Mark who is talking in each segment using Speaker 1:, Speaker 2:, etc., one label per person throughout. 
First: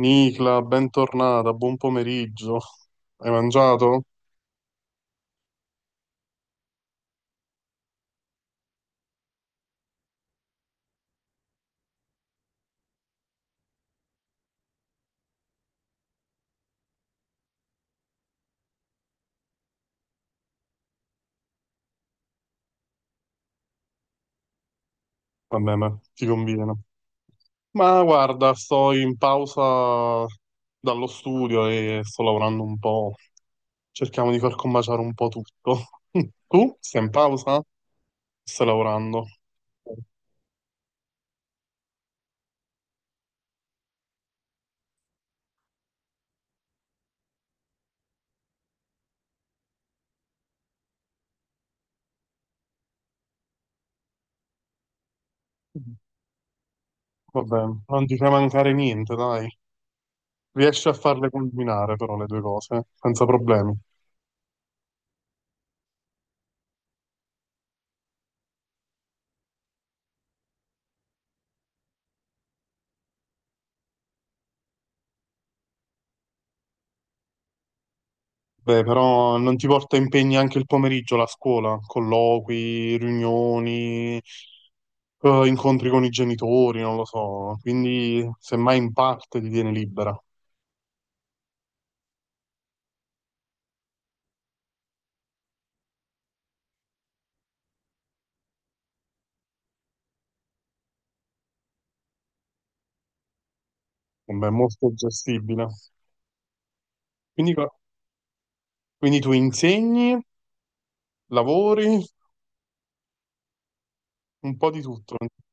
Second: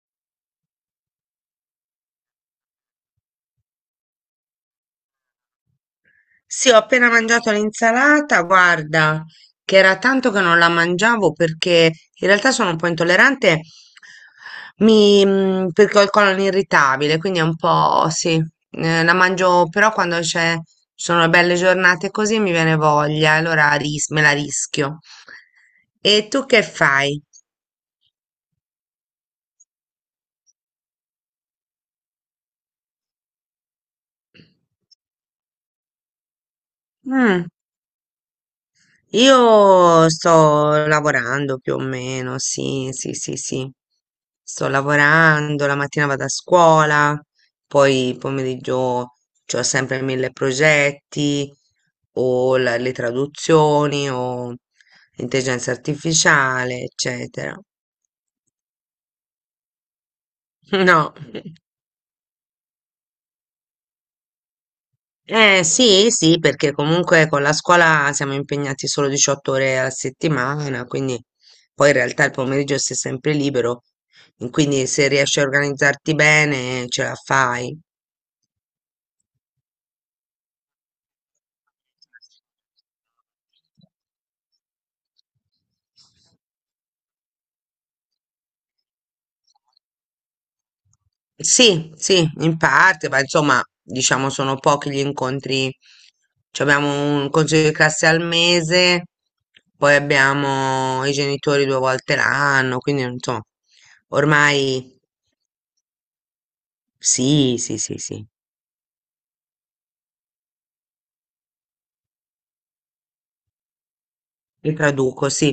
Speaker 1: Nicla, bentornata, buon pomeriggio. Hai mangiato?
Speaker 2: Sì, ho appena mangiato l'insalata, guarda, che era tanto che non la mangiavo perché in realtà sono un po' intollerante, perché ho il colon irritabile, quindi è un po', sì, la mangio però quando ci sono belle giornate così mi viene voglia, allora me la rischio.
Speaker 1: Vabbè, ma
Speaker 2: E
Speaker 1: ti
Speaker 2: tu che
Speaker 1: conviene.
Speaker 2: fai?
Speaker 1: Ma guarda, sto in pausa dallo studio e sto lavorando un po'. Cerchiamo di far combaciare un po' tutto. Tu? Stai in
Speaker 2: Mm.
Speaker 1: pausa? Stai lavorando?
Speaker 2: Io sto lavorando più o meno, sì, sì, sì, sì. Sto lavorando, la mattina vado a scuola, poi pomeriggio ho sempre mille progetti, o le traduzioni, o intelligenza artificiale, eccetera.
Speaker 1: Vabbè, non ti fai mancare niente, dai. Riesci a
Speaker 2: No.
Speaker 1: farle combinare però le due cose, senza problemi.
Speaker 2: Eh sì, sì, perché comunque con la scuola siamo impegnati solo 18 ore alla settimana, quindi poi in realtà il pomeriggio sei sempre libero, quindi se riesci a organizzarti bene ce la fai.
Speaker 1: Beh, però non ti porta impegni anche il pomeriggio la scuola, colloqui, riunioni, incontri con i genitori, non lo so, quindi semmai in parte ti tiene libera.
Speaker 2: Sì, sì, in parte, ma insomma, diciamo sono pochi gli incontri. Ci abbiamo un consiglio di classe al mese, poi abbiamo i genitori due volte l'anno, quindi insomma,
Speaker 1: Vabbè, è molto
Speaker 2: ormai
Speaker 1: gestibile. Quindi,
Speaker 2: sì,
Speaker 1: co-
Speaker 2: sì, sì, sì.
Speaker 1: quindi tu insegni, lavori, un po'
Speaker 2: Li
Speaker 1: di tutto.
Speaker 2: traduco, sì.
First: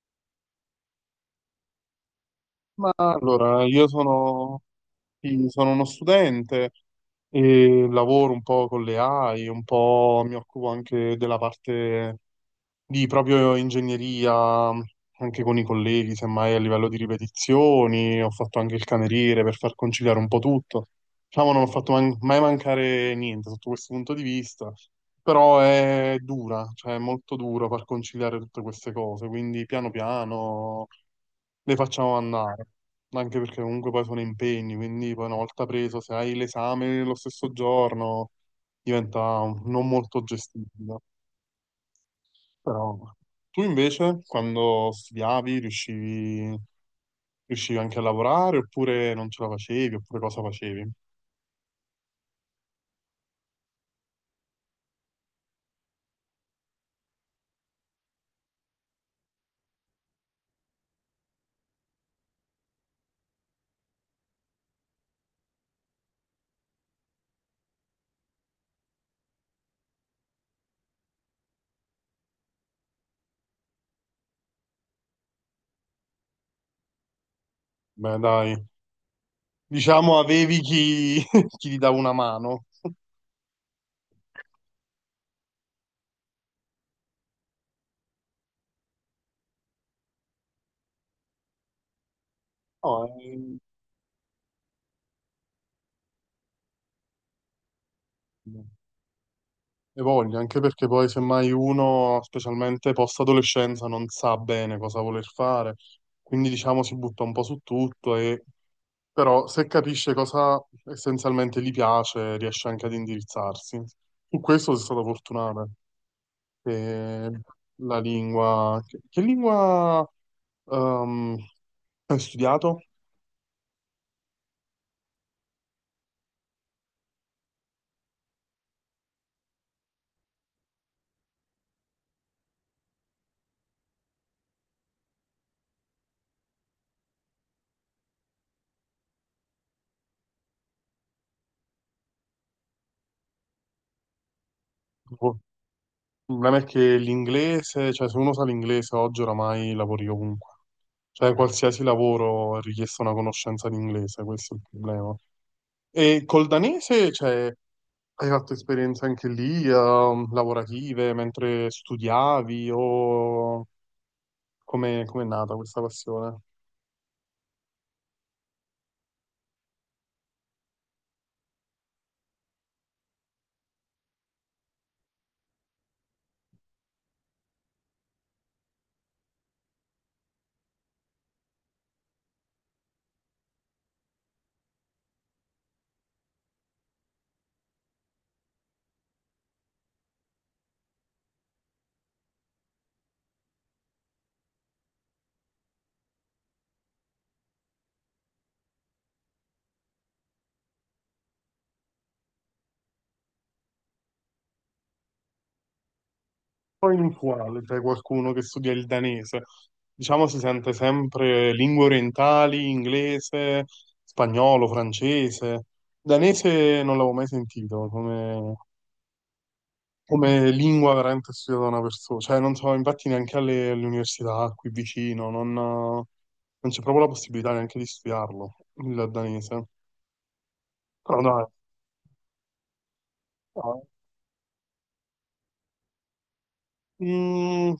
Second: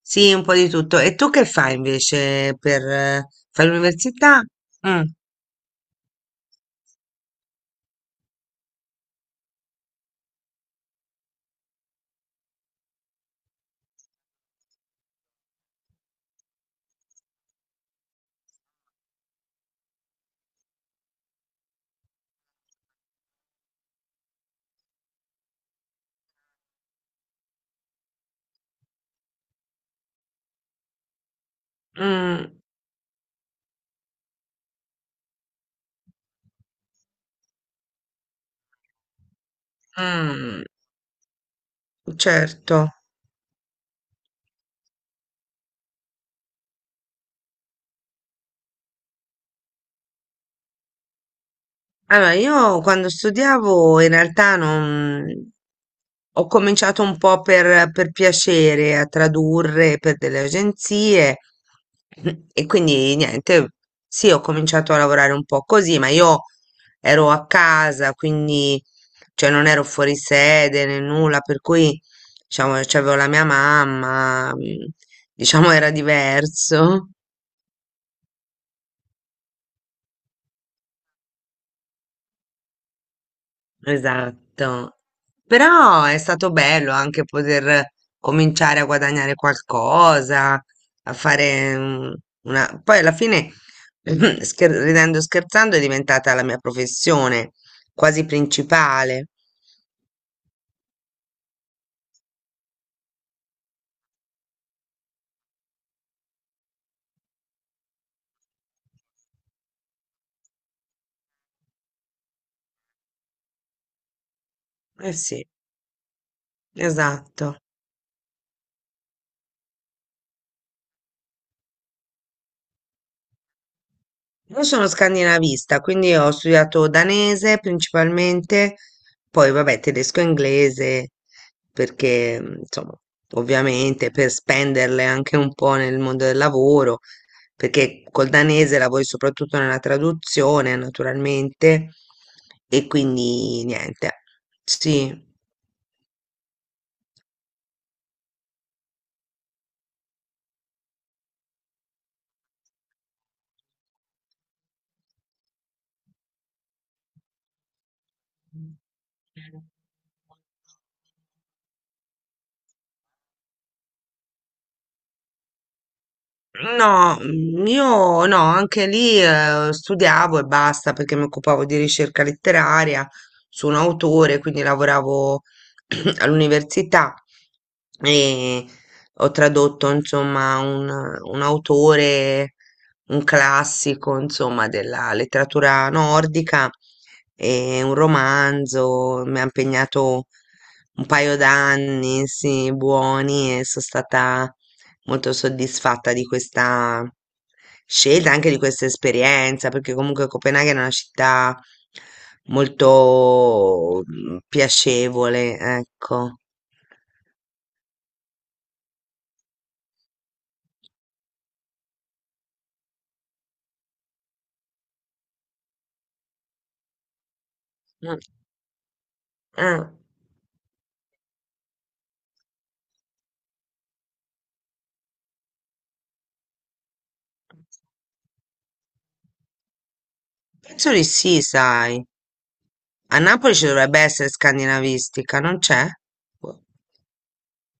Speaker 2: Sì, un po' di tutto. E tu che fai invece
Speaker 1: Ma allora,
Speaker 2: fai l'università? Mm,
Speaker 1: sì, sono uno studente e lavoro un po' con le AI, un po' mi occupo anche della parte di proprio ingegneria, anche con i colleghi, semmai a livello di ripetizioni. Ho fatto anche il cameriere per far conciliare un po' tutto. Diciamo, non ho fatto man- mai mancare niente sotto questo punto di vista, però è dura, cioè è molto duro far conciliare tutte queste cose, quindi piano piano le facciamo
Speaker 2: Mm,
Speaker 1: andare, anche perché comunque poi sono impegni, quindi poi una volta preso, se hai l'esame lo stesso giorno, diventa non molto
Speaker 2: mm,
Speaker 1: gestibile.
Speaker 2: certo.
Speaker 1: Però tu invece, quando studiavi, riuscivi anche a lavorare oppure non ce la facevi, oppure cosa facevi?
Speaker 2: Allora, io quando studiavo in realtà non, ho cominciato un po' per piacere a tradurre per delle agenzie e quindi niente, sì, ho cominciato a lavorare un po' così, ma io ero a casa, quindi cioè, non ero fuori sede né nulla, per cui diciamo, c'avevo la mia mamma, diciamo era diverso.
Speaker 1: Beh, dai, diciamo avevi chi, chi ti dava una mano.
Speaker 2: Esatto. Però è stato bello anche poter cominciare a guadagnare qualcosa, a fare Poi alla fine,
Speaker 1: No,
Speaker 2: ridendo e scherzando, è diventata la mia professione quasi
Speaker 1: eh,
Speaker 2: principale.
Speaker 1: e voglio, anche perché poi semmai uno, specialmente post-adolescenza, non sa bene cosa voler fare, quindi diciamo si butta un po' su tutto e però se capisce cosa essenzialmente gli piace, riesce anche ad indirizzarsi. Su questo sono stato
Speaker 2: Eh sì,
Speaker 1: fortunato, che
Speaker 2: esatto.
Speaker 1: la lingua... che lingua ehm, hai studiato?
Speaker 2: Io sono scandinavista, quindi ho studiato danese principalmente, poi vabbè tedesco e inglese, perché insomma, ovviamente per spenderle anche un po' nel mondo del lavoro, perché col danese lavori soprattutto nella traduzione, naturalmente, e quindi niente, sì.
Speaker 1: Tipo, il problema è che l'inglese, cioè se uno sa l'inglese oggi oramai lavori ovunque. Cioè, qualsiasi lavoro è richiesta una conoscenza di inglese, questo è il problema. E col danese, cioè, hai fatto esperienze anche lì, lavorative, mentre studiavi, o come è nata questa passione?
Speaker 2: No, io no, anche lì studiavo e basta perché mi occupavo di ricerca letteraria su un autore, quindi lavoravo all'università e ho tradotto insomma un, autore, un classico insomma della letteratura nordica e un romanzo, mi ha impegnato un paio d'anni, sì, buoni e sono stata molto soddisfatta di questa scelta, anche di questa esperienza, perché comunque Copenaghen è una città molto piacevole, ecco.
Speaker 1: Poi inusuale, cioè qualcuno che studia il danese. Diciamo si sente sempre lingue orientali, inglese, spagnolo, francese. Danese non l'avevo mai sentito,
Speaker 2: Mm,
Speaker 1: come
Speaker 2: eh,
Speaker 1: come lingua veramente studiata da una persona, cioè non so, infatti neanche alle, alle università qui vicino, non c'è proprio la possibilità neanche di studiarlo, il danese.
Speaker 2: Penso di
Speaker 1: Però
Speaker 2: sì,
Speaker 1: dai,
Speaker 2: sai. A Napoli ci
Speaker 1: no.
Speaker 2: dovrebbe essere scandinavistica, non c'è? Boh.
Speaker 1: Mm,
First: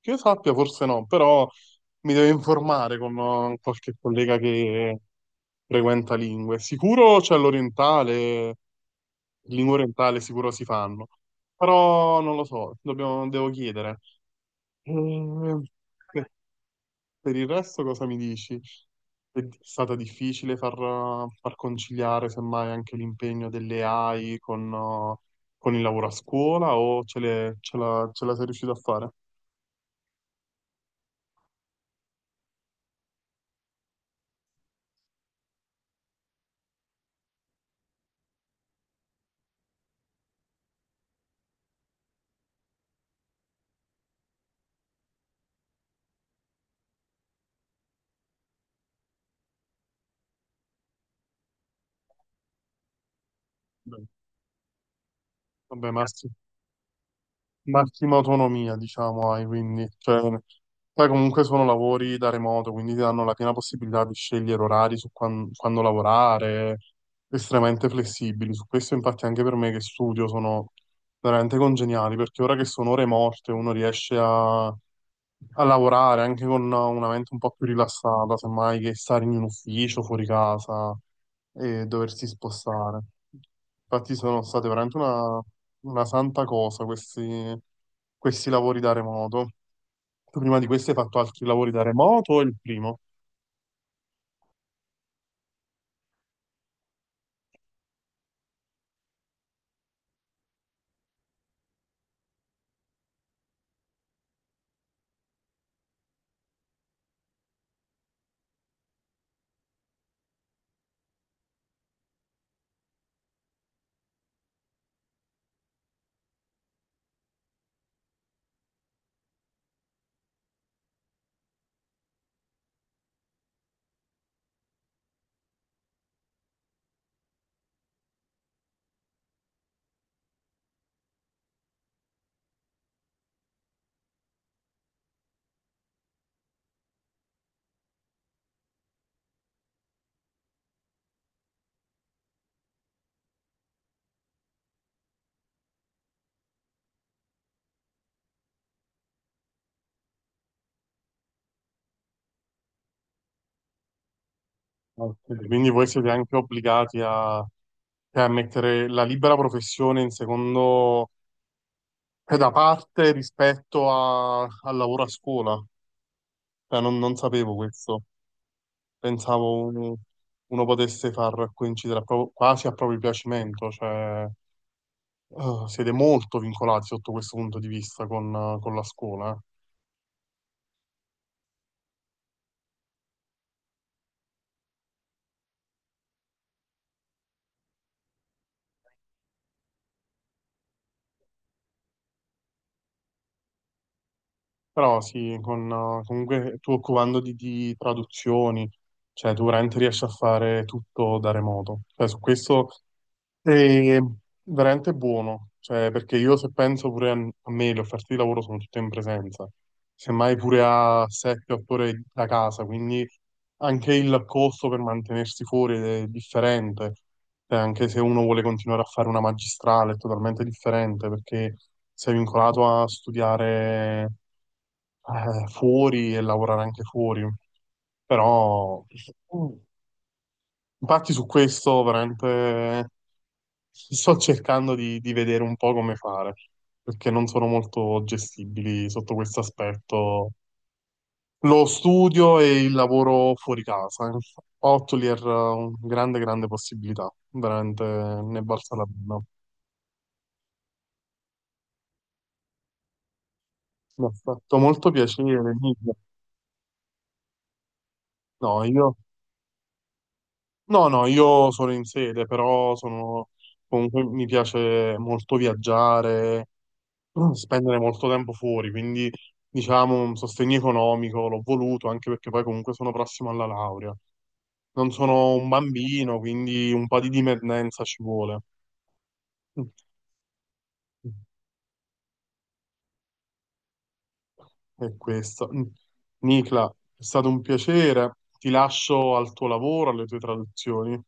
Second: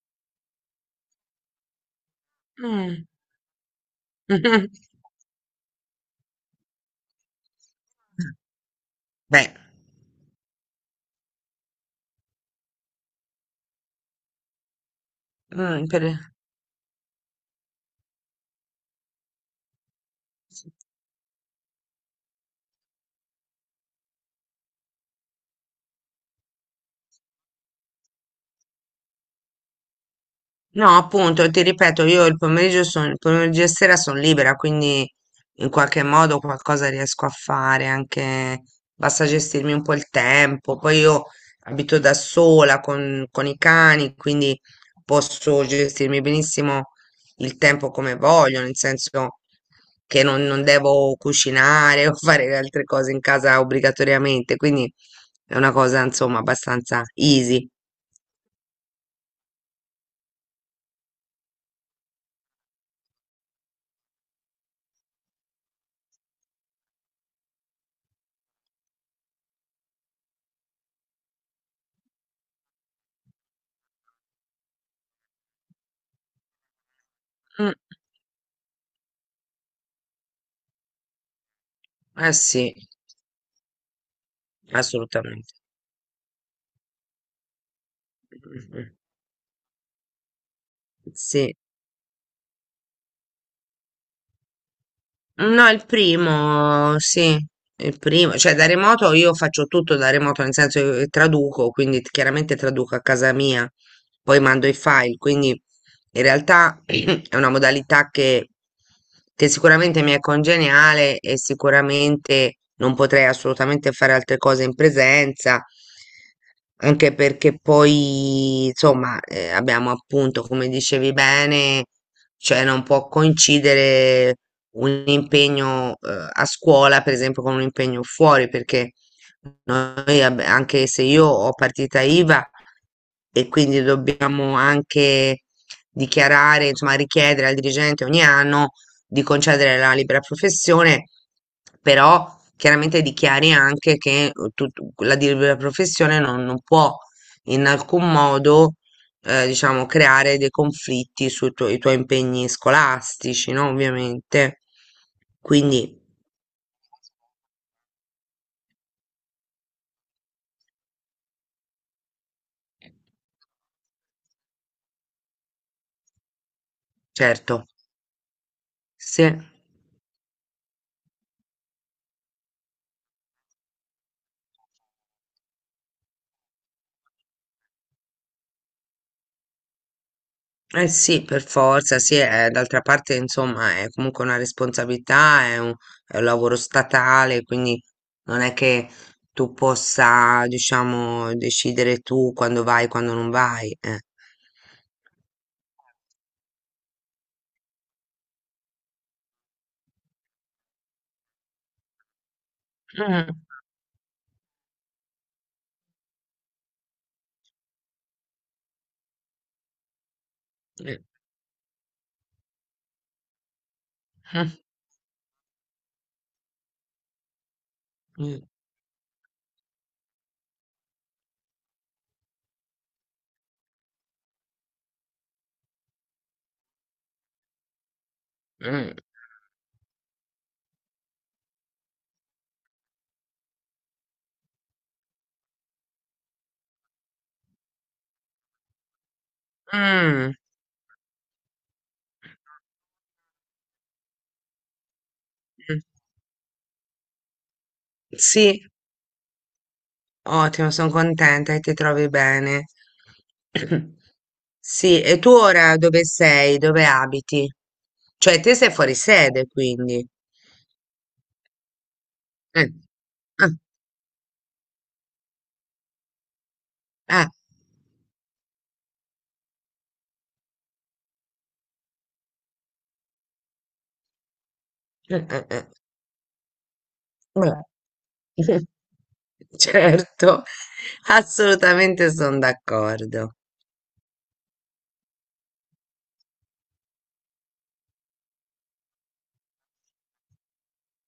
Speaker 1: che io sappia forse no, però mi devo informare
Speaker 2: Mm.
Speaker 1: con qualche collega che frequenta lingue. Sicuro c'è l'orientale,
Speaker 2: Beh,
Speaker 1: lingua orientale sicuro si fanno, però non lo so, devo chiedere. Mm,
Speaker 2: mm, per-
Speaker 1: per il resto cosa mi dici? Stata difficile far, far conciliare semmai anche l'impegno delle AI con il lavoro a scuola o ce la sei riuscito a fare?
Speaker 2: No, appunto, ti ripeto, io il pomeriggio sono, il pomeriggio e sera sono libera, quindi in qualche modo qualcosa riesco a fare, anche basta gestirmi un po' il tempo. Poi io abito da sola con, i cani, quindi posso gestirmi benissimo il tempo come voglio, nel senso che non devo cucinare o fare altre cose in casa
Speaker 1: Beh,
Speaker 2: obbligatoriamente, quindi è una
Speaker 1: vabbè,
Speaker 2: cosa,
Speaker 1: Massimo,
Speaker 2: insomma, abbastanza easy.
Speaker 1: massima autonomia, diciamo, hai, quindi, cioè, poi comunque sono lavori da remoto, quindi ti danno la piena possibilità di scegliere orari su quando lavorare, estremamente flessibili. Su questo, infatti, anche per me che studio sono veramente congeniali, perché ora che sono ore morte, uno riesce a lavorare anche con una mente un po' più
Speaker 2: Mm,
Speaker 1: rilassata, semmai che stare in un ufficio fuori casa e doversi
Speaker 2: eh sì,
Speaker 1: spostare. Infatti sono state veramente
Speaker 2: assolutamente.
Speaker 1: una santa cosa questi, questi lavori
Speaker 2: Mh-mh.
Speaker 1: da remoto. Tu prima di questi hai fatto altri
Speaker 2: Sì.
Speaker 1: lavori da remoto o il primo?
Speaker 2: No, il primo, sì, il primo, cioè da remoto io faccio tutto da remoto, nel senso che traduco, quindi chiaramente traduco a casa mia, poi mando i file, quindi in realtà è una modalità che sicuramente mi è congeniale e sicuramente non potrei assolutamente fare altre cose in presenza, anche perché poi, insomma, abbiamo appunto, come dicevi bene, cioè non può coincidere un impegno, a scuola, per esempio, con un impegno fuori, perché noi, anche se io ho partita IVA e quindi dobbiamo anche dichiarare, insomma, richiedere al dirigente ogni anno di concedere la libera professione, però chiaramente dichiari anche che la libera professione non può in alcun modo diciamo, creare dei conflitti i tuoi impegni scolastici, no? Ovviamente.
Speaker 1: Ok, quindi voi
Speaker 2: Quindi,
Speaker 1: siete anche obbligati a mettere la libera professione in secondo, cioè da parte rispetto al lavoro a scuola. Cioè, non sapevo
Speaker 2: certo,
Speaker 1: questo.
Speaker 2: sì,
Speaker 1: Pensavo un- uno potesse far coincidere quasi a proprio piacimento. Cioè, siete molto vincolati sotto questo punto di vista con la scuola, eh.
Speaker 2: eh sì, per forza, sì, d'altra parte, insomma, è comunque una responsabilità, è un lavoro statale, quindi non è che tu possa, diciamo, decidere tu quando vai, quando non vai.
Speaker 1: Però sì, con, comunque tu occupando di traduzioni, cioè tu veramente riesci a fare tutto da remoto. Cioè, su questo
Speaker 2: Mm,
Speaker 1: è veramente buono, cioè, perché io se penso pure a me, le offerte di lavoro sono tutte in presenza, semmai pure
Speaker 2: eh,
Speaker 1: a 7-8 ore da casa, quindi anche il
Speaker 2: mm,
Speaker 1: costo per mantenersi fuori è differente. Cioè, anche se uno vuole
Speaker 2: mm,
Speaker 1: continuare a fare una magistrale è totalmente differente perché sei vincolato a studiare fuori e lavorare anche fuori. Però,
Speaker 2: mm,
Speaker 1: infatti, su questo veramente sto cercando di vedere un po' come fare, perché non sono molto gestibili sotto questo
Speaker 2: mm,
Speaker 1: aspetto.
Speaker 2: mm.
Speaker 1: Lo studio e il lavoro fuori casa. Ottoli era una grande, grande possibilità, veramente ne è
Speaker 2: Sì.
Speaker 1: valsa la pena.
Speaker 2: Ottimo, sono contenta che ti trovi bene.
Speaker 1: Mi ha fatto molto
Speaker 2: Sì, e tu
Speaker 1: piacere,
Speaker 2: ora
Speaker 1: Emilio.
Speaker 2: dove sei? Dove abiti? Cioè,
Speaker 1: No,
Speaker 2: te sei
Speaker 1: io.
Speaker 2: fuori sede, quindi.
Speaker 1: No, no, io sono in sede,
Speaker 2: Eh,
Speaker 1: però sono,
Speaker 2: ah,
Speaker 1: comunque mi piace molto viaggiare,
Speaker 2: ah,
Speaker 1: spendere molto tempo fuori, quindi diciamo un sostegno economico l'ho voluto, anche perché poi comunque sono prossimo alla laurea. Non
Speaker 2: eh,
Speaker 1: sono
Speaker 2: eh,
Speaker 1: un
Speaker 2: eh,
Speaker 1: bambino, quindi un po' di
Speaker 2: vabbè.
Speaker 1: dipendenza ci vuole. Mm.
Speaker 2: Certo, assolutamente sono d'accordo.
Speaker 1: È questo. Mm. Nicla, è stato un piacere, ti lascio al tuo lavoro, alle tue traduzioni.